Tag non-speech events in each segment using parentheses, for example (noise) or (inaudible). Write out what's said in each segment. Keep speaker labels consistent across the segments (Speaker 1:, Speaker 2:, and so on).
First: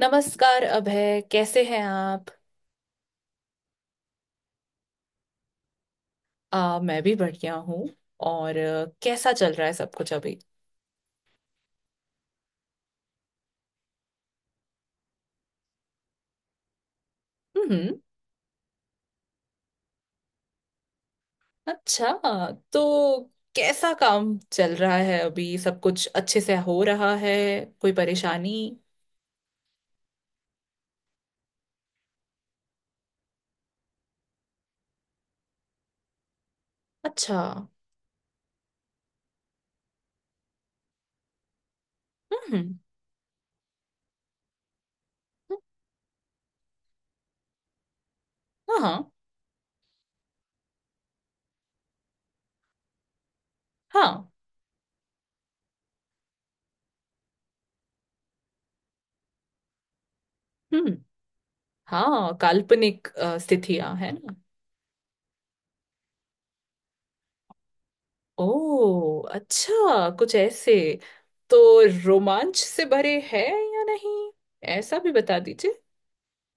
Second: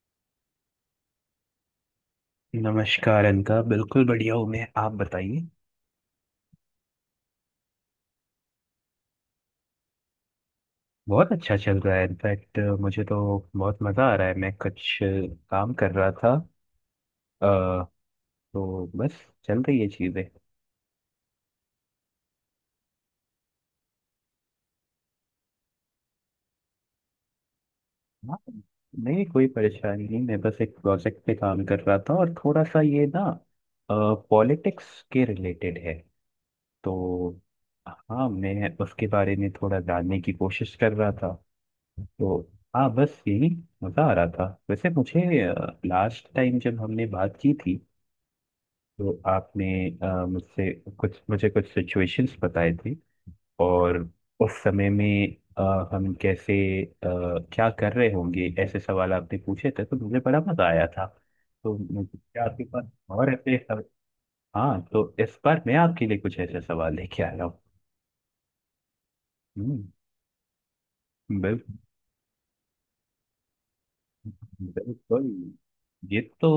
Speaker 1: नमस्कार अभय, कैसे हैं आप?
Speaker 2: नमस्कार अनका। बिल्कुल बढ़िया हूँ मैं। आप बताइए।
Speaker 1: मैं भी बढ़िया हूँ। और कैसा चल रहा है सब कुछ अभी?
Speaker 2: बहुत अच्छा चल रहा है। इनफैक्ट मुझे तो बहुत मज़ा आ रहा है। मैं कुछ काम कर रहा था। अ,
Speaker 1: हम्म।
Speaker 2: तो बस चल रही है चीज़ें।
Speaker 1: अच्छा। तो कैसा काम चल रहा है अभी? सब कुछ अच्छे से हो रहा है? कोई
Speaker 2: हाँ,
Speaker 1: परेशानी?
Speaker 2: नहीं कोई परेशानी नहीं। मैं बस एक प्रोजेक्ट पे काम कर रहा था और थोड़ा सा ये ना पॉलिटिक्स के रिलेटेड है। तो
Speaker 1: अच्छा।
Speaker 2: हाँ, मैं उसके बारे में थोड़ा जानने की कोशिश कर रहा था। तो
Speaker 1: हम्म।
Speaker 2: हाँ, बस यही। मज़ा आ रहा था वैसे मुझे। लास्ट टाइम जब हमने बात की थी
Speaker 1: हाँ, हाँ।
Speaker 2: तो आपने अ, मुझसे कुछ मुझे कुछ सिचुएशंस बताए थे, और
Speaker 1: हाँ।
Speaker 2: उस समय में हम कैसे अ, क्या कर रहे होंगे ऐसे सवाल आपने पूछे थे तो मुझे बड़ा मज़ा आया
Speaker 1: हम्म।
Speaker 2: था। तो मुझे
Speaker 1: हाँ,
Speaker 2: क्या आपके पास
Speaker 1: काल्पनिक
Speaker 2: और ऐसे सव...
Speaker 1: स्थितियां है ना।
Speaker 2: हाँ, तो इस बार मैं आपके लिए कुछ ऐसे सवाल लेके आया हूँ।
Speaker 1: ओ
Speaker 2: हम्म,
Speaker 1: अच्छा, कुछ ऐसे। तो
Speaker 2: बिल-
Speaker 1: रोमांच से भरे है या नहीं, ऐसा भी
Speaker 2: बिल्कुल।
Speaker 1: बता दीजिए।
Speaker 2: ये तो,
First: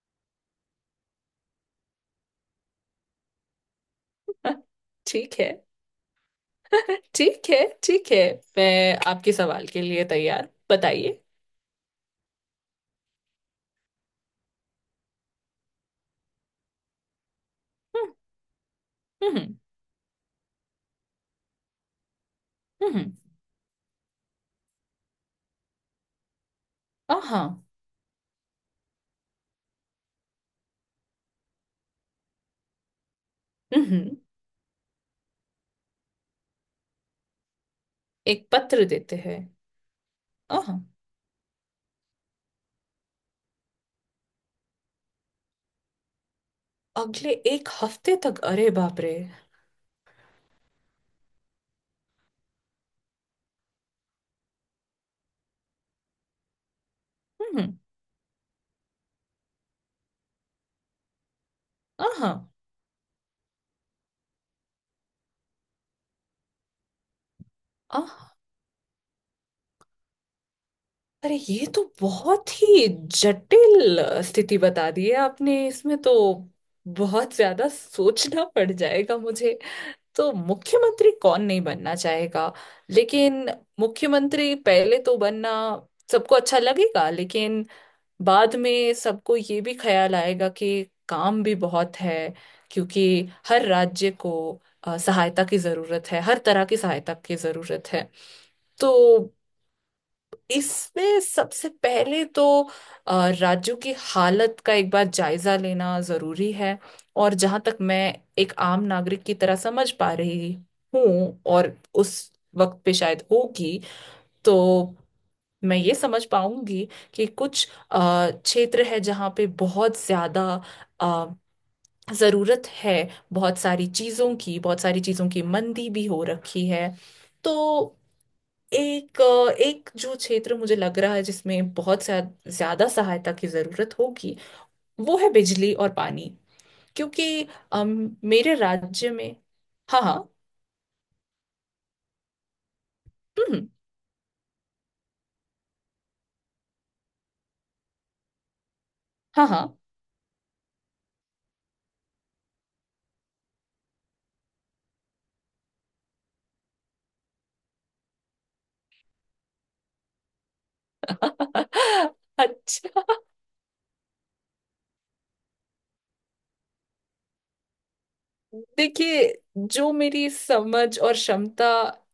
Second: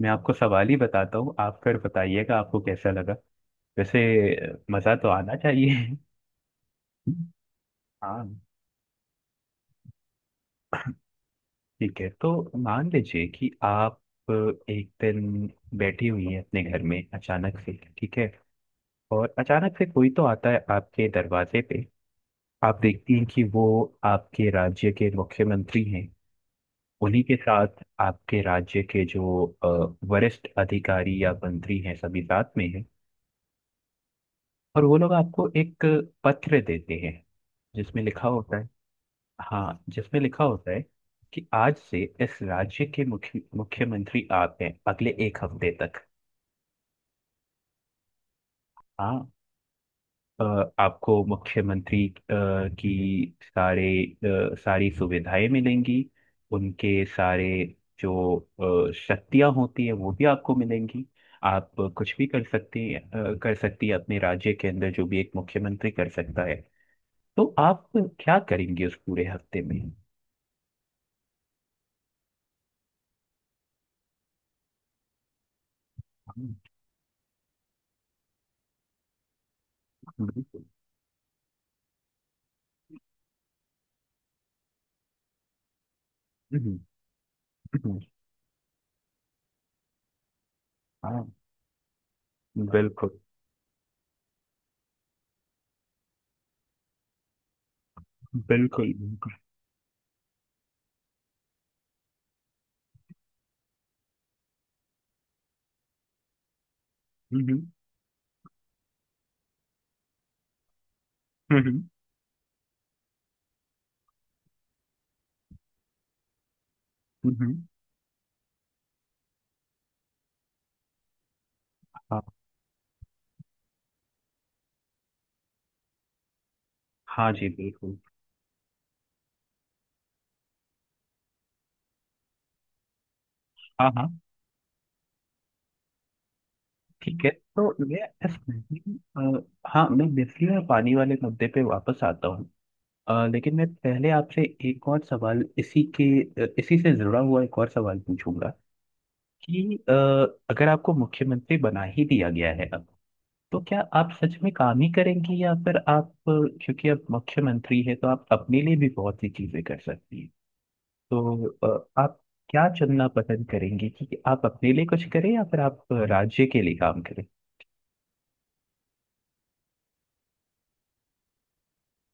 Speaker 2: मैं आपको सवाल ही बताता हूँ, आप फिर बताइएगा आपको कैसा लगा। वैसे
Speaker 1: (laughs)
Speaker 2: मजा तो
Speaker 1: ठीक
Speaker 2: आना
Speaker 1: है।
Speaker 2: चाहिए।
Speaker 1: ठीक है। ठीक है।
Speaker 2: हाँ
Speaker 1: मैं आपके सवाल के लिए तैयार, बताइए।
Speaker 2: ठीक है। तो मान लीजिए कि आप अ, एक दिन बैठी हुई हैं अपने घर में अचानक से,
Speaker 1: हम्म।
Speaker 2: ठीक है। और
Speaker 1: हम्म।
Speaker 2: अचानक से कोई तो आता है आपके दरवाजे पे। आप
Speaker 1: हम्म।
Speaker 2: देखती हैं कि वो आपके राज्य के मुख्यमंत्री हैं। उन्हीं के
Speaker 1: आहा।
Speaker 2: साथ आपके राज्य के जो वरिष्ठ अधिकारी या मंत्री हैं सभी साथ में हैं।
Speaker 1: हम्म।
Speaker 2: और वो लोग आपको एक पत्र देते हैं, जिसमें लिखा
Speaker 1: एक
Speaker 2: होता है।
Speaker 1: पत्र देते हैं।
Speaker 2: हाँ, जिसमें लिखा होता
Speaker 1: आहा।
Speaker 2: है कि आज से इस राज्य के मुख्यमंत्री आप हैं अगले एक हफ्ते तक।
Speaker 1: अगले एक हफ्ते तक? अरे बाप रे।
Speaker 2: हाँ, अ, आपको मुख्यमंत्री की सारी सुविधाएं मिलेंगी। उनके सारे
Speaker 1: हम्म।
Speaker 2: जो शक्तियां होती हैं वो भी आपको मिलेंगी। आप कुछ भी
Speaker 1: आहा।
Speaker 2: कर सकती अ, कर सकती है अपने राज्य के अंदर जो भी एक मुख्यमंत्री कर सकता है। तो आप
Speaker 1: आहा,
Speaker 2: क्या करेंगे उस पूरे हफ्ते में?
Speaker 1: अरे ये तो बहुत ही जटिल स्थिति बता दी है आपने, इसमें तो
Speaker 2: हम्म,
Speaker 1: बहुत ज्यादा सोचना पड़ जाएगा मुझे। तो
Speaker 2: बिल्कुल।
Speaker 1: मुख्यमंत्री कौन नहीं बनना चाहेगा, लेकिन मुख्यमंत्री पहले तो बनना सबको अच्छा
Speaker 2: हम्म,
Speaker 1: लगेगा, लेकिन
Speaker 2: हम्म,
Speaker 1: बाद में सबको ये भी ख्याल आएगा कि
Speaker 2: हाँ
Speaker 1: काम भी बहुत है, क्योंकि
Speaker 2: बिल्कुल
Speaker 1: हर राज्य को सहायता की जरूरत है, हर तरह की सहायता की जरूरत है। तो
Speaker 2: बिल्कुल। बिल्कुल।
Speaker 1: इसमें सबसे पहले तो राज्यों की हालत का एक बार जायजा लेना जरूरी है। और जहां
Speaker 2: हम्म,
Speaker 1: तक मैं एक आम नागरिक की तरह समझ पा रही हूँ, और
Speaker 2: हम्म,
Speaker 1: उस वक्त पे शायद होगी, तो मैं ये समझ पाऊंगी कि
Speaker 2: हम्म, हम्म।
Speaker 1: कुछ क्षेत्र है जहाँ पे बहुत ज्यादा अ,
Speaker 2: हाँ।
Speaker 1: जरूरत है। बहुत सारी चीजों की, बहुत सारी चीजों की मंदी भी हो रखी है।
Speaker 2: हाँ जी,
Speaker 1: तो
Speaker 2: बिल्कुल।
Speaker 1: एक जो क्षेत्र मुझे लग रहा है जिसमें बहुत सा ज्यादा सहायता की
Speaker 2: हाँ
Speaker 1: जरूरत
Speaker 2: हाँ।
Speaker 1: होगी, वो है बिजली और पानी।
Speaker 2: ठीक है,
Speaker 1: क्योंकि
Speaker 2: तो
Speaker 1: मेरे राज्य में।
Speaker 2: हाँ,
Speaker 1: हाँ,
Speaker 2: मैं
Speaker 1: हाँ।
Speaker 2: बिजली और पानी वाले मुद्दे पे वापस आता हूँ। लेकिन मैं
Speaker 1: हम्म।
Speaker 2: पहले आपसे एक और सवाल इसी से जुड़ा हुआ एक और सवाल पूछूंगा
Speaker 1: हाँ, हाँ।
Speaker 2: कि अगर आपको मुख्यमंत्री बना ही दिया गया है तो क्या आप सच में काम ही करेंगी, या फिर आप, क्योंकि आप मुख्यमंत्री हैं तो आप अपने लिए भी बहुत सी चीजें कर सकती हैं, तो
Speaker 1: (laughs)
Speaker 2: आप क्या
Speaker 1: अच्छा।
Speaker 2: चुनना पसंद करेंगी, कि आप अपने लिए कुछ करें या फिर आप राज्य के लिए काम करें?
Speaker 1: देखिए, जो मेरी समझ और क्षमता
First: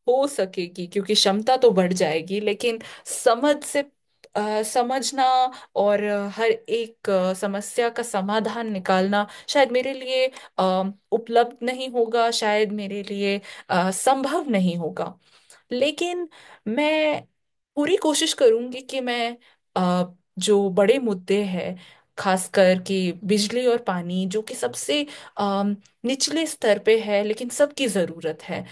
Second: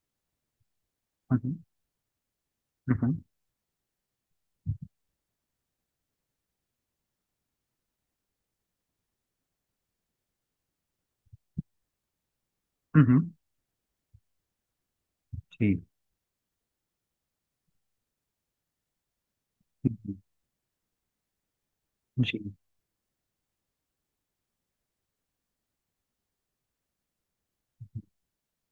Speaker 1: हो सकेगी, क्योंकि
Speaker 2: हम्म।
Speaker 1: क्षमता तो बढ़ जाएगी, लेकिन
Speaker 2: हम्म।
Speaker 1: समझ से समझना और हर एक समस्या का समाधान निकालना शायद मेरे लिए अ, उपलब्ध नहीं होगा, शायद मेरे
Speaker 2: हम्म।
Speaker 1: लिए संभव नहीं होगा।
Speaker 2: जी।
Speaker 1: लेकिन मैं पूरी कोशिश करूंगी कि मैं अ,
Speaker 2: जी।
Speaker 1: जो बड़े मुद्दे हैं,
Speaker 2: जी,
Speaker 1: खासकर कि बिजली और पानी जो कि सबसे निचले स्तर पे है लेकिन सबकी जरूरत है,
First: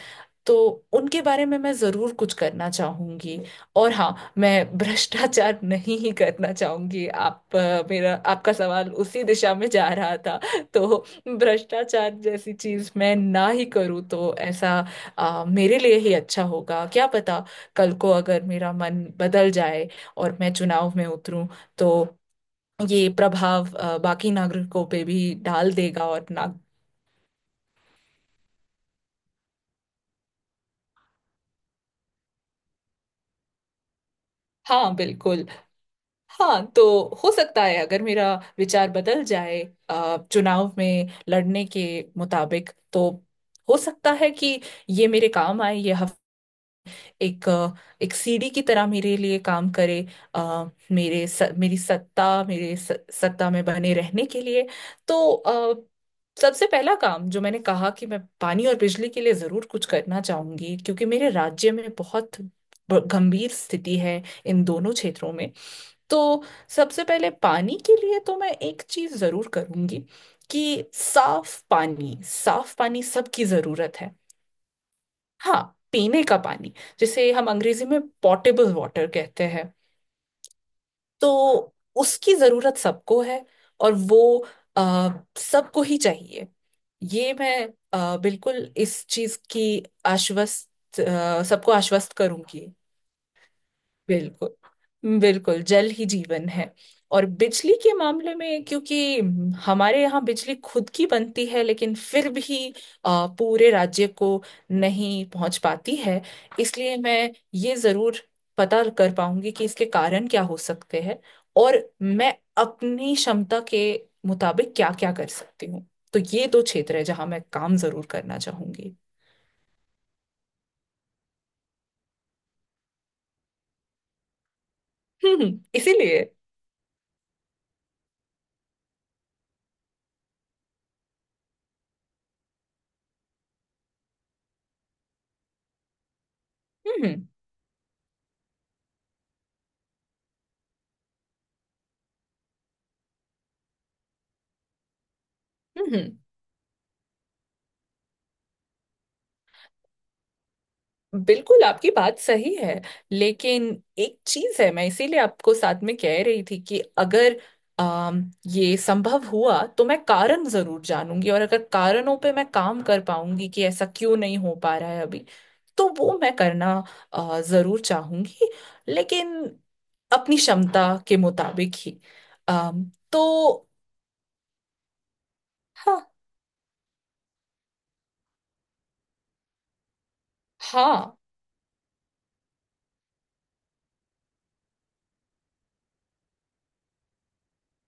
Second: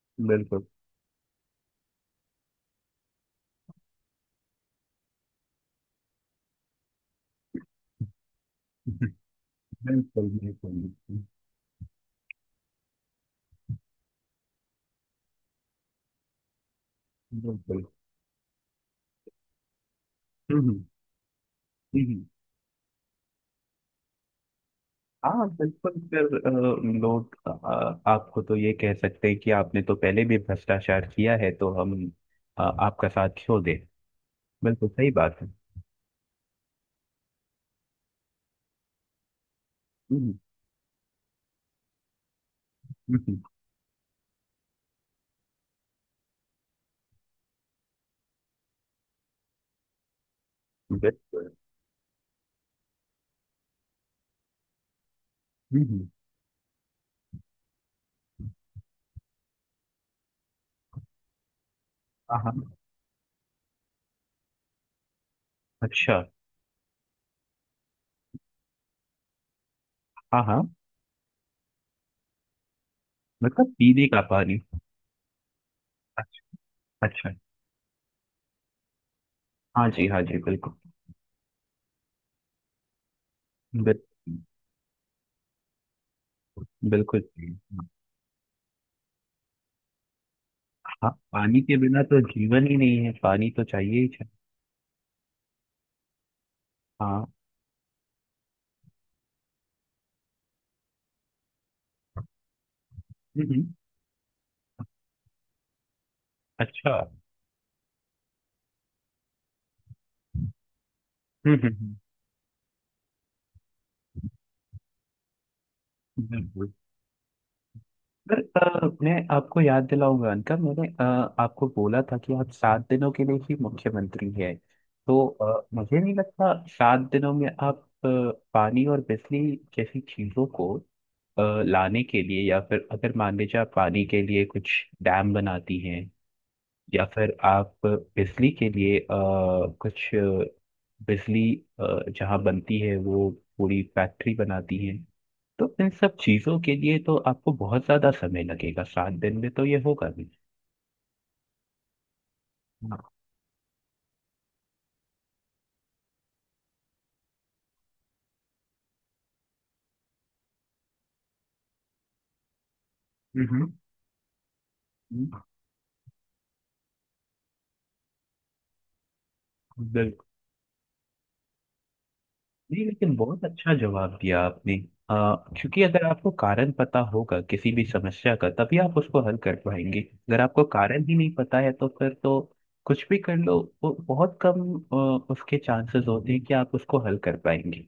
Speaker 1: तो
Speaker 2: बिल्कुल।
Speaker 1: उनके बारे में मैं जरूर कुछ करना चाहूंगी। और हाँ, मैं भ्रष्टाचार (laughs) नहीं ही करना चाहूंगी, आप मेरा आपका सवाल
Speaker 2: (laughs)
Speaker 1: उसी दिशा में जा रहा
Speaker 2: बिल्कुल।
Speaker 1: था। (laughs) तो
Speaker 2: बिल्कुल।
Speaker 1: भ्रष्टाचार जैसी चीज मैं ना ही करूँ तो ऐसा मेरे लिए ही अच्छा होगा, क्या पता,
Speaker 2: बिल्कुल।
Speaker 1: कल को अगर मेरा मन बदल जाए और मैं
Speaker 2: हम्म।
Speaker 1: चुनाव में उतरूं, तो
Speaker 2: हम्म।
Speaker 1: ये प्रभाव बाकी नागरिकों पे भी
Speaker 2: हाँ
Speaker 1: डाल
Speaker 2: बिल्कुल।
Speaker 1: देगा,
Speaker 2: फिर
Speaker 1: और ना।
Speaker 2: लोग आपको तो ये कह सकते हैं कि आपने तो पहले भी भ्रष्टाचार किया है, तो हम आपका साथ छोड़ दें। बिल्कुल
Speaker 1: हाँ
Speaker 2: सही बात
Speaker 1: बिल्कुल।
Speaker 2: है।
Speaker 1: हाँ, तो हो सकता है अगर मेरा विचार बदल जाए,
Speaker 2: हम्म,
Speaker 1: चुनाव में लड़ने के मुताबिक, तो
Speaker 2: हम्म, हम्म,
Speaker 1: हो सकता है कि ये मेरे काम आए, ये हफ एक अ, एक सीढ़ी की तरह मेरे लिए काम करे, अ,
Speaker 2: बिल्कुल।
Speaker 1: मेरी सत्ता सत्ता में बने रहने के लिए। तो
Speaker 2: हम्म।
Speaker 1: सबसे पहला काम जो मैंने कहा कि मैं पानी और बिजली के लिए जरूर कुछ करना चाहूंगी, क्योंकि मेरे राज्य में
Speaker 2: हाँ
Speaker 1: बहुत
Speaker 2: हाँ।
Speaker 1: गंभीर स्थिति है इन दोनों क्षेत्रों में।
Speaker 2: अच्छा।
Speaker 1: तो सबसे पहले पानी के लिए तो मैं एक चीज जरूर करूंगी,
Speaker 2: हाँ हाँ।
Speaker 1: कि साफ पानी, साफ पानी सबकी
Speaker 2: मतलब
Speaker 1: जरूरत
Speaker 2: पीने
Speaker 1: है।
Speaker 2: का पानी?
Speaker 1: हाँ, पीने का
Speaker 2: अच्छा।
Speaker 1: पानी
Speaker 2: अच्छा।
Speaker 1: जिसे हम अंग्रेजी में पॉटेबल वाटर कहते हैं।
Speaker 2: हाँ जी, हाँ जी, बिल्कुल।
Speaker 1: तो उसकी जरूरत सबको है, और वो
Speaker 2: बिल्कुल।
Speaker 1: आ, सबको ही चाहिए।
Speaker 2: बिल्कुल
Speaker 1: ये
Speaker 2: सही।
Speaker 1: मैं बिल्कुल इस चीज की आश्वस्त,
Speaker 2: हाँ, पानी
Speaker 1: सबको
Speaker 2: के बिना
Speaker 1: आश्वस्त
Speaker 2: तो जीवन
Speaker 1: करूंगी।
Speaker 2: ही नहीं है, पानी तो चाहिए ही चाहिए।
Speaker 1: बिल्कुल बिल्कुल, जल ही जीवन है।
Speaker 2: हाँ।
Speaker 1: और बिजली के मामले में, क्योंकि हमारे यहाँ बिजली खुद की बनती है लेकिन फिर भी
Speaker 2: हम्म।
Speaker 1: पूरे राज्य को नहीं पहुंच पाती है।
Speaker 2: अच्छा।
Speaker 1: इसलिए मैं ये जरूर पता कर पाऊंगी कि इसके कारण क्या हो सकते हैं।
Speaker 2: हम्म।
Speaker 1: और मैं अपनी क्षमता के मुताबिक क्या क्या कर सकती हूँ। तो ये दो
Speaker 2: बिल्कुल।
Speaker 1: क्षेत्र है जहाँ मैं काम जरूर करना
Speaker 2: सर,
Speaker 1: चाहूंगी।
Speaker 2: मैं आपको याद दिलाऊंगा अनका। मैंने आपको बोला था कि आप 7 दिनों के लिए ही मुख्यमंत्री हैं। तो
Speaker 1: हम्म।
Speaker 2: मुझे नहीं
Speaker 1: इसीलिए।
Speaker 2: लगता 7 दिनों में आप अ, पानी और बिजली जैसी चीजों को अ, लाने के लिए, या फिर अगर मान लीजिए आप पानी के लिए कुछ डैम बनाती हैं, या
Speaker 1: हम्म।
Speaker 2: फिर आप बिजली के लिए अ, कुछ अ, बिजली अ, जहाँ बनती है वो पूरी फैक्ट्री बनाती है, तो इन
Speaker 1: हम्म।
Speaker 2: सब
Speaker 1: हम्म।
Speaker 2: चीजों के लिए तो आपको बहुत ज्यादा समय लगेगा, 7 दिन में तो ये होगा भी।
Speaker 1: बिल्कुल, आपकी बात सही है।
Speaker 2: हाँ।
Speaker 1: लेकिन एक चीज है, मैं इसीलिए आपको साथ में कह रही थी कि अगर अम ये संभव हुआ, तो मैं कारण जरूर जानूंगी, और अगर कारणों पे मैं काम कर पाऊंगी कि
Speaker 2: हम्म,
Speaker 1: ऐसा क्यों नहीं हो पा रहा है अभी,
Speaker 2: हम्म,
Speaker 1: तो वो मैं करना जरूर चाहूंगी, लेकिन
Speaker 2: बिल्कुल।
Speaker 1: अपनी क्षमता के मुताबिक ही। अम
Speaker 2: नहीं, लेकिन
Speaker 1: तो
Speaker 2: बहुत अच्छा जवाब दिया आपने। क्योंकि
Speaker 1: हाँ,
Speaker 2: अगर आपको कारण पता होगा किसी भी समस्या का तभी आप उसको हल कर पाएंगे। अगर आपको कारण ही
Speaker 1: हाँ।
Speaker 2: नहीं पता है तो फिर तो कुछ भी कर लो, वो बहुत कम उसके चांसेस होते हैं कि आप उसको हल कर पाएंगे।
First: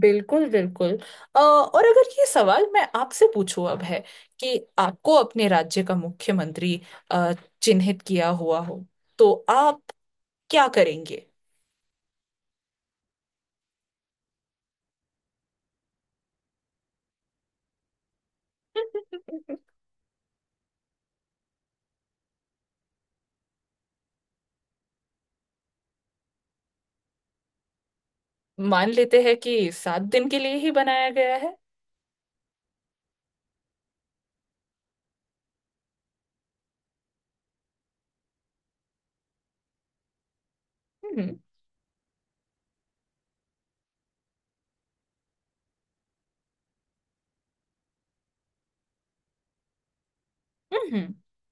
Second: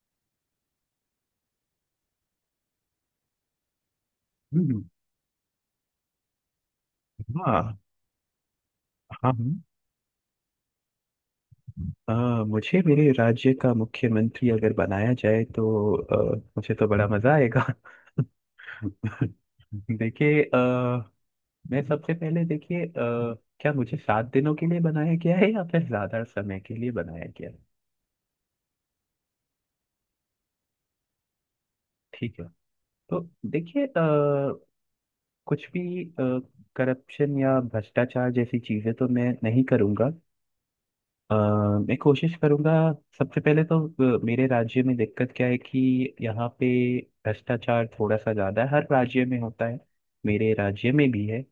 Speaker 1: बिल्कुल बिल्कुल। और अगर ये सवाल मैं आपसे पूछूं अब है, कि
Speaker 2: हम्म,
Speaker 1: आपको अपने राज्य का मुख्यमंत्री अ,
Speaker 2: हाँ
Speaker 1: चिन्हित किया हुआ हो, तो
Speaker 2: हाँ।
Speaker 1: आप क्या करेंगे?
Speaker 2: अ, मुझे मेरे राज्य का मुख्यमंत्री अगर बनाया जाए तो मुझे तो बड़ा मजा आएगा। (laughs)
Speaker 1: (laughs)
Speaker 2: देखिए, मैं सबसे पहले, देखिए क्या मुझे 7 दिनों के लिए बनाया गया है या फिर ज्यादा समय के लिए बनाया गया है?
Speaker 1: मान लेते हैं कि 7 दिन के लिए ही बनाया गया है।
Speaker 2: ठीक है, तो देखिए, कुछ भी करप्शन या भ्रष्टाचार जैसी चीजें तो मैं नहीं करूंगा। अ,
Speaker 1: हम्म।
Speaker 2: मैं कोशिश करूंगा, सबसे पहले तो मेरे राज्य में दिक्कत क्या है कि यहाँ पे भ्रष्टाचार थोड़ा सा ज्यादा है। हर राज्य में होता है, मेरे राज्य में
Speaker 1: हम्म।
Speaker 2: भी है।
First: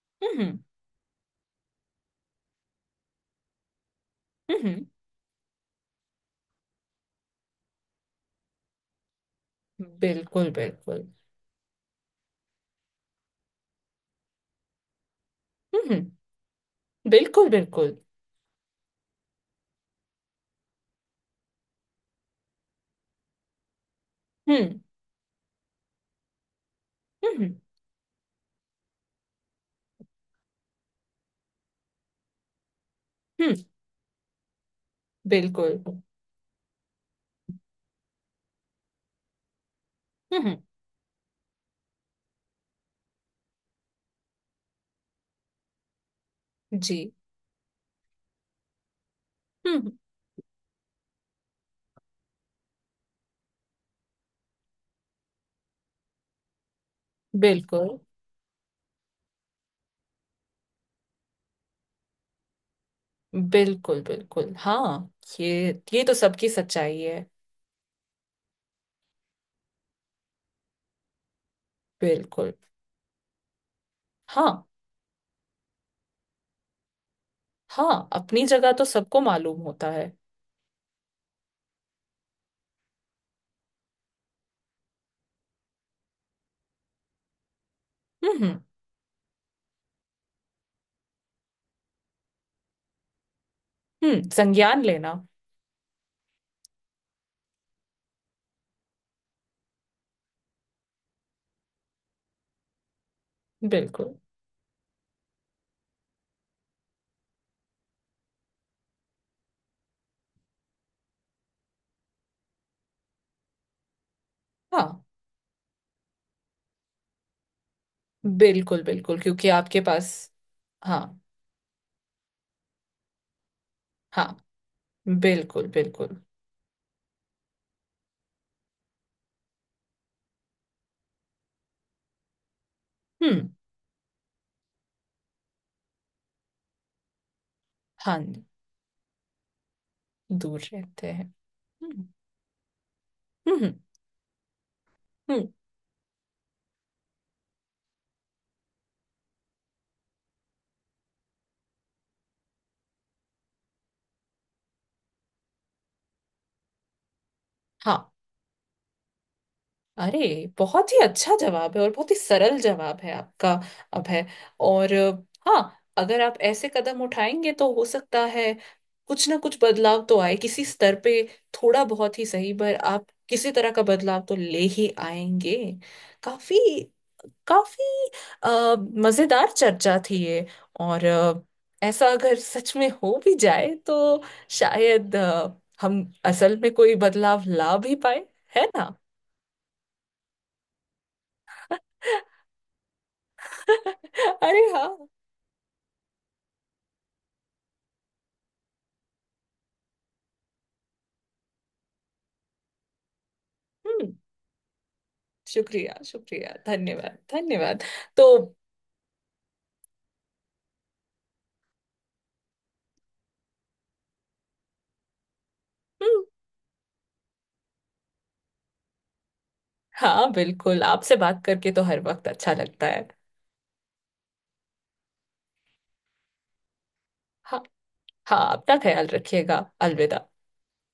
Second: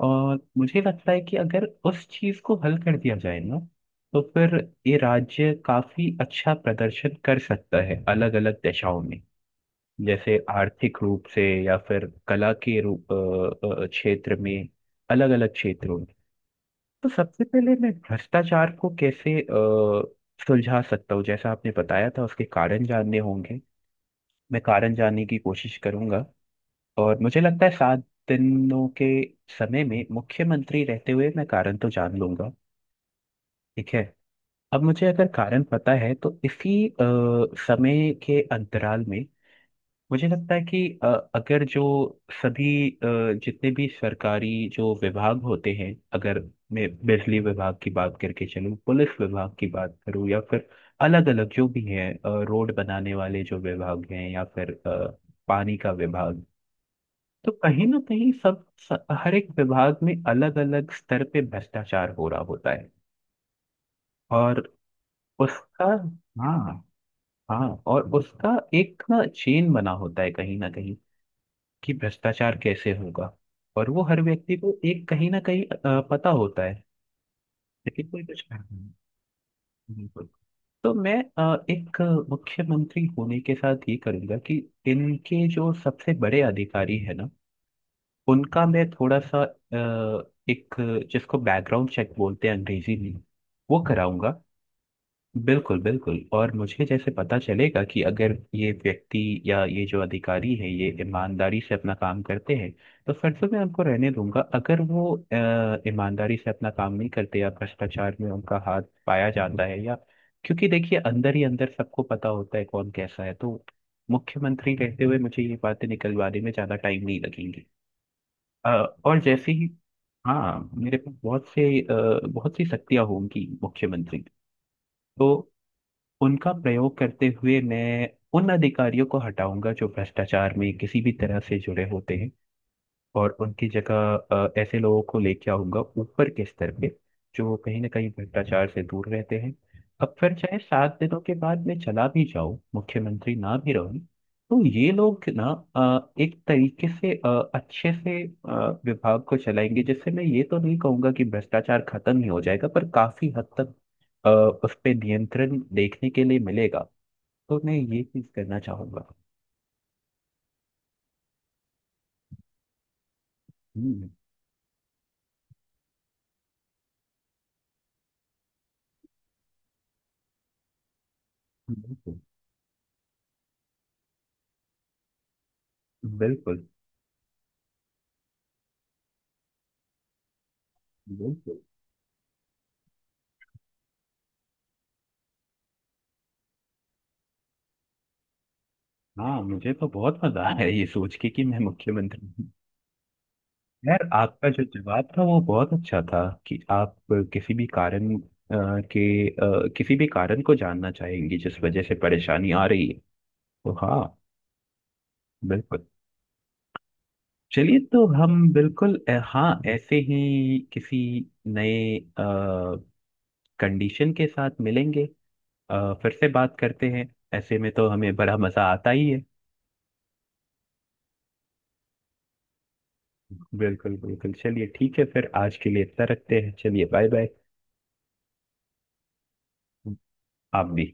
Speaker 2: और
Speaker 1: हम्म।
Speaker 2: मुझे लगता है कि अगर उस चीज को हल कर दिया जाए ना, तो फिर
Speaker 1: हम्म। हम्म।
Speaker 2: ये राज्य काफी अच्छा प्रदर्शन कर सकता है अलग अलग दिशाओं में। जैसे
Speaker 1: बिल्कुल
Speaker 2: आर्थिक
Speaker 1: बिल्कुल।
Speaker 2: रूप से या फिर कला के रूप अ, अ, क्षेत्र में, अलग अलग क्षेत्रों में।
Speaker 1: हम्म।
Speaker 2: तो सबसे
Speaker 1: बिल्कुल
Speaker 2: पहले, मैं
Speaker 1: बिल्कुल।
Speaker 2: भ्रष्टाचार को कैसे सुलझा सकता हूँ, जैसा आपने बताया था, उसके कारण जानने होंगे। मैं
Speaker 1: हम्म।
Speaker 2: कारण जानने की कोशिश करूंगा। और मुझे
Speaker 1: हम्म।
Speaker 2: लगता है 7 दिनों के समय में मुख्यमंत्री रहते हुए मैं कारण तो जान लूंगा।
Speaker 1: हम्म।
Speaker 2: ठीक है, अब मुझे अगर कारण
Speaker 1: बिल्कुल।
Speaker 2: पता है तो इसी समय के अंतराल में मुझे लगता
Speaker 1: हम्म।
Speaker 2: है कि अ, अगर जो सभी अ, जितने भी सरकारी जो विभाग होते हैं, अगर मैं
Speaker 1: जी।
Speaker 2: बिजली विभाग की बात करके चलूँ, पुलिस विभाग की
Speaker 1: हम्म।
Speaker 2: बात करूँ, या फिर अलग अलग जो भी हैं, रोड बनाने वाले जो विभाग हैं, या फिर पानी का विभाग, तो कहीं
Speaker 1: बिल्कुल
Speaker 2: ना कहीं हर एक विभाग में अलग अलग स्तर पे भ्रष्टाचार हो रहा होता है।
Speaker 1: बिल्कुल। बिल्कुल
Speaker 2: और
Speaker 1: हाँ, ये
Speaker 2: उसका,
Speaker 1: ये तो सबकी
Speaker 2: हाँ
Speaker 1: सच्चाई है।
Speaker 2: हाँ, और उसका एक ना, चेन बना होता है कहीं ना कहीं, कि
Speaker 1: बिल्कुल।
Speaker 2: भ्रष्टाचार कैसे होगा। और वो हर
Speaker 1: हाँ
Speaker 2: व्यक्ति को एक कहीं ना कहीं पता होता है। लेकिन
Speaker 1: हाँ,
Speaker 2: कोई कुछ
Speaker 1: अपनी जगह
Speaker 2: नहीं।
Speaker 1: तो सबको मालूम होता है।
Speaker 2: बिल्कुल। तो मैं एक मुख्यमंत्री होने के साथ ये करूंगा कि इनके जो सबसे बड़े अधिकारी है ना,
Speaker 1: हम्म। हम्म।
Speaker 2: उनका मैं थोड़ा सा एक जिसको बैकग्राउंड चेक बोलते हैं अंग्रेजी में, वो कराऊंगा।
Speaker 1: संज्ञान लेना।
Speaker 2: बिल्कुल बिल्कुल। और मुझे जैसे पता चलेगा कि अगर ये व्यक्ति या ये जो अधिकारी है ये ईमानदारी से अपना काम करते हैं, तो फिर तो मैं उनको रहने
Speaker 1: बिल्कुल,
Speaker 2: दूंगा। अगर वो ईमानदारी से अपना काम नहीं करते या भ्रष्टाचार में उनका हाथ पाया जाता है, या, क्योंकि देखिए, अंदर ही अंदर सबको पता होता है कौन कैसा है, तो मुख्यमंत्री रहते
Speaker 1: हाँ
Speaker 2: हुए मुझे ये बातें निकलवाने में ज्यादा टाइम नहीं लगेंगे। अ,
Speaker 1: बिल्कुल
Speaker 2: और
Speaker 1: बिल्कुल, क्योंकि
Speaker 2: जैसे ही
Speaker 1: आपके पास।
Speaker 2: हाँ, मेरे पास
Speaker 1: हाँ,
Speaker 2: बहुत सी शक्तियां होंगी मुख्यमंत्री,
Speaker 1: हाँ।
Speaker 2: तो
Speaker 1: बिल्कुल बिल्कुल।
Speaker 2: उनका प्रयोग करते हुए मैं उन अधिकारियों को हटाऊंगा जो भ्रष्टाचार में किसी भी तरह से जुड़े होते हैं, और
Speaker 1: हम्म।
Speaker 2: उनकी जगह ऐसे लोगों को लेके आऊंगा ऊपर के स्तर पे, जो कहीं ना कहीं
Speaker 1: हाँ,
Speaker 2: भ्रष्टाचार से दूर रहते हैं। अब फिर चाहे
Speaker 1: दूर
Speaker 2: सात
Speaker 1: रहते
Speaker 2: दिनों के
Speaker 1: हैं।
Speaker 2: बाद मैं चला
Speaker 1: हम्म।
Speaker 2: भी जाऊं, मुख्यमंत्री ना भी
Speaker 1: हम्म।
Speaker 2: रहूं, तो ये लोग ना
Speaker 1: हम्म।
Speaker 2: एक तरीके से अच्छे से विभाग को चलाएंगे, जिससे मैं ये तो नहीं कहूंगा कि भ्रष्टाचार खत्म ही हो जाएगा, पर काफी हद तक अ, उस पे नियंत्रण देखने के लिए मिलेगा। तो मैं ये
Speaker 1: हाँ।
Speaker 2: चीज करना चाहूंगा।
Speaker 1: अरे, बहुत ही अच्छा जवाब है, और बहुत ही सरल जवाब है आपका। अब
Speaker 2: हम्म,
Speaker 1: है। और हाँ, अगर आप ऐसे कदम उठाएंगे तो हो सकता है कुछ ना कुछ बदलाव तो आए किसी स्तर पे, थोड़ा
Speaker 2: बिल्कुल
Speaker 1: बहुत ही सही, पर आप किसी तरह का बदलाव तो ले ही आएंगे। काफी,
Speaker 2: बिल्कुल।
Speaker 1: काफी अ, मजेदार चर्चा थी ये। और
Speaker 2: बिल्कुल।
Speaker 1: ऐसा अगर सच में हो भी जाए तो शायद हम असल में कोई बदलाव ला भी पाए, है ना?
Speaker 2: हाँ, मुझे तो बहुत मजा आया ये सोच के कि मैं मुख्यमंत्री हूँ। यार,
Speaker 1: (laughs)
Speaker 2: आपका
Speaker 1: अरे
Speaker 2: जो जवाब
Speaker 1: हाँ।
Speaker 2: था वो बहुत अच्छा था, कि आप किसी भी कारण अ, किसी भी कारण को जानना चाहेंगे जिस वजह से परेशानी आ रही है। तो हाँ,
Speaker 1: हम्म।
Speaker 2: बिल्कुल।
Speaker 1: शुक्रिया शुक्रिया, धन्यवाद
Speaker 2: चलिए,
Speaker 1: धन्यवाद।
Speaker 2: तो
Speaker 1: तो।
Speaker 2: हाँ, ऐसे ही किसी नए कंडीशन के साथ मिलेंगे, फिर
Speaker 1: हम्म।
Speaker 2: से बात करते हैं। ऐसे में तो हमें बड़ा मजा आता ही है।
Speaker 1: हाँ बिल्कुल, आपसे बात करके तो हर वक्त अच्छा लगता है।
Speaker 2: बिल्कुल बिल्कुल। चलिए ठीक है, फिर आज के लिए इतना रखते हैं। चलिए, बाय बाय।
Speaker 1: हाँ। हाँ, अपना ख्याल रखिएगा, अलविदा।
Speaker 2: आप भी।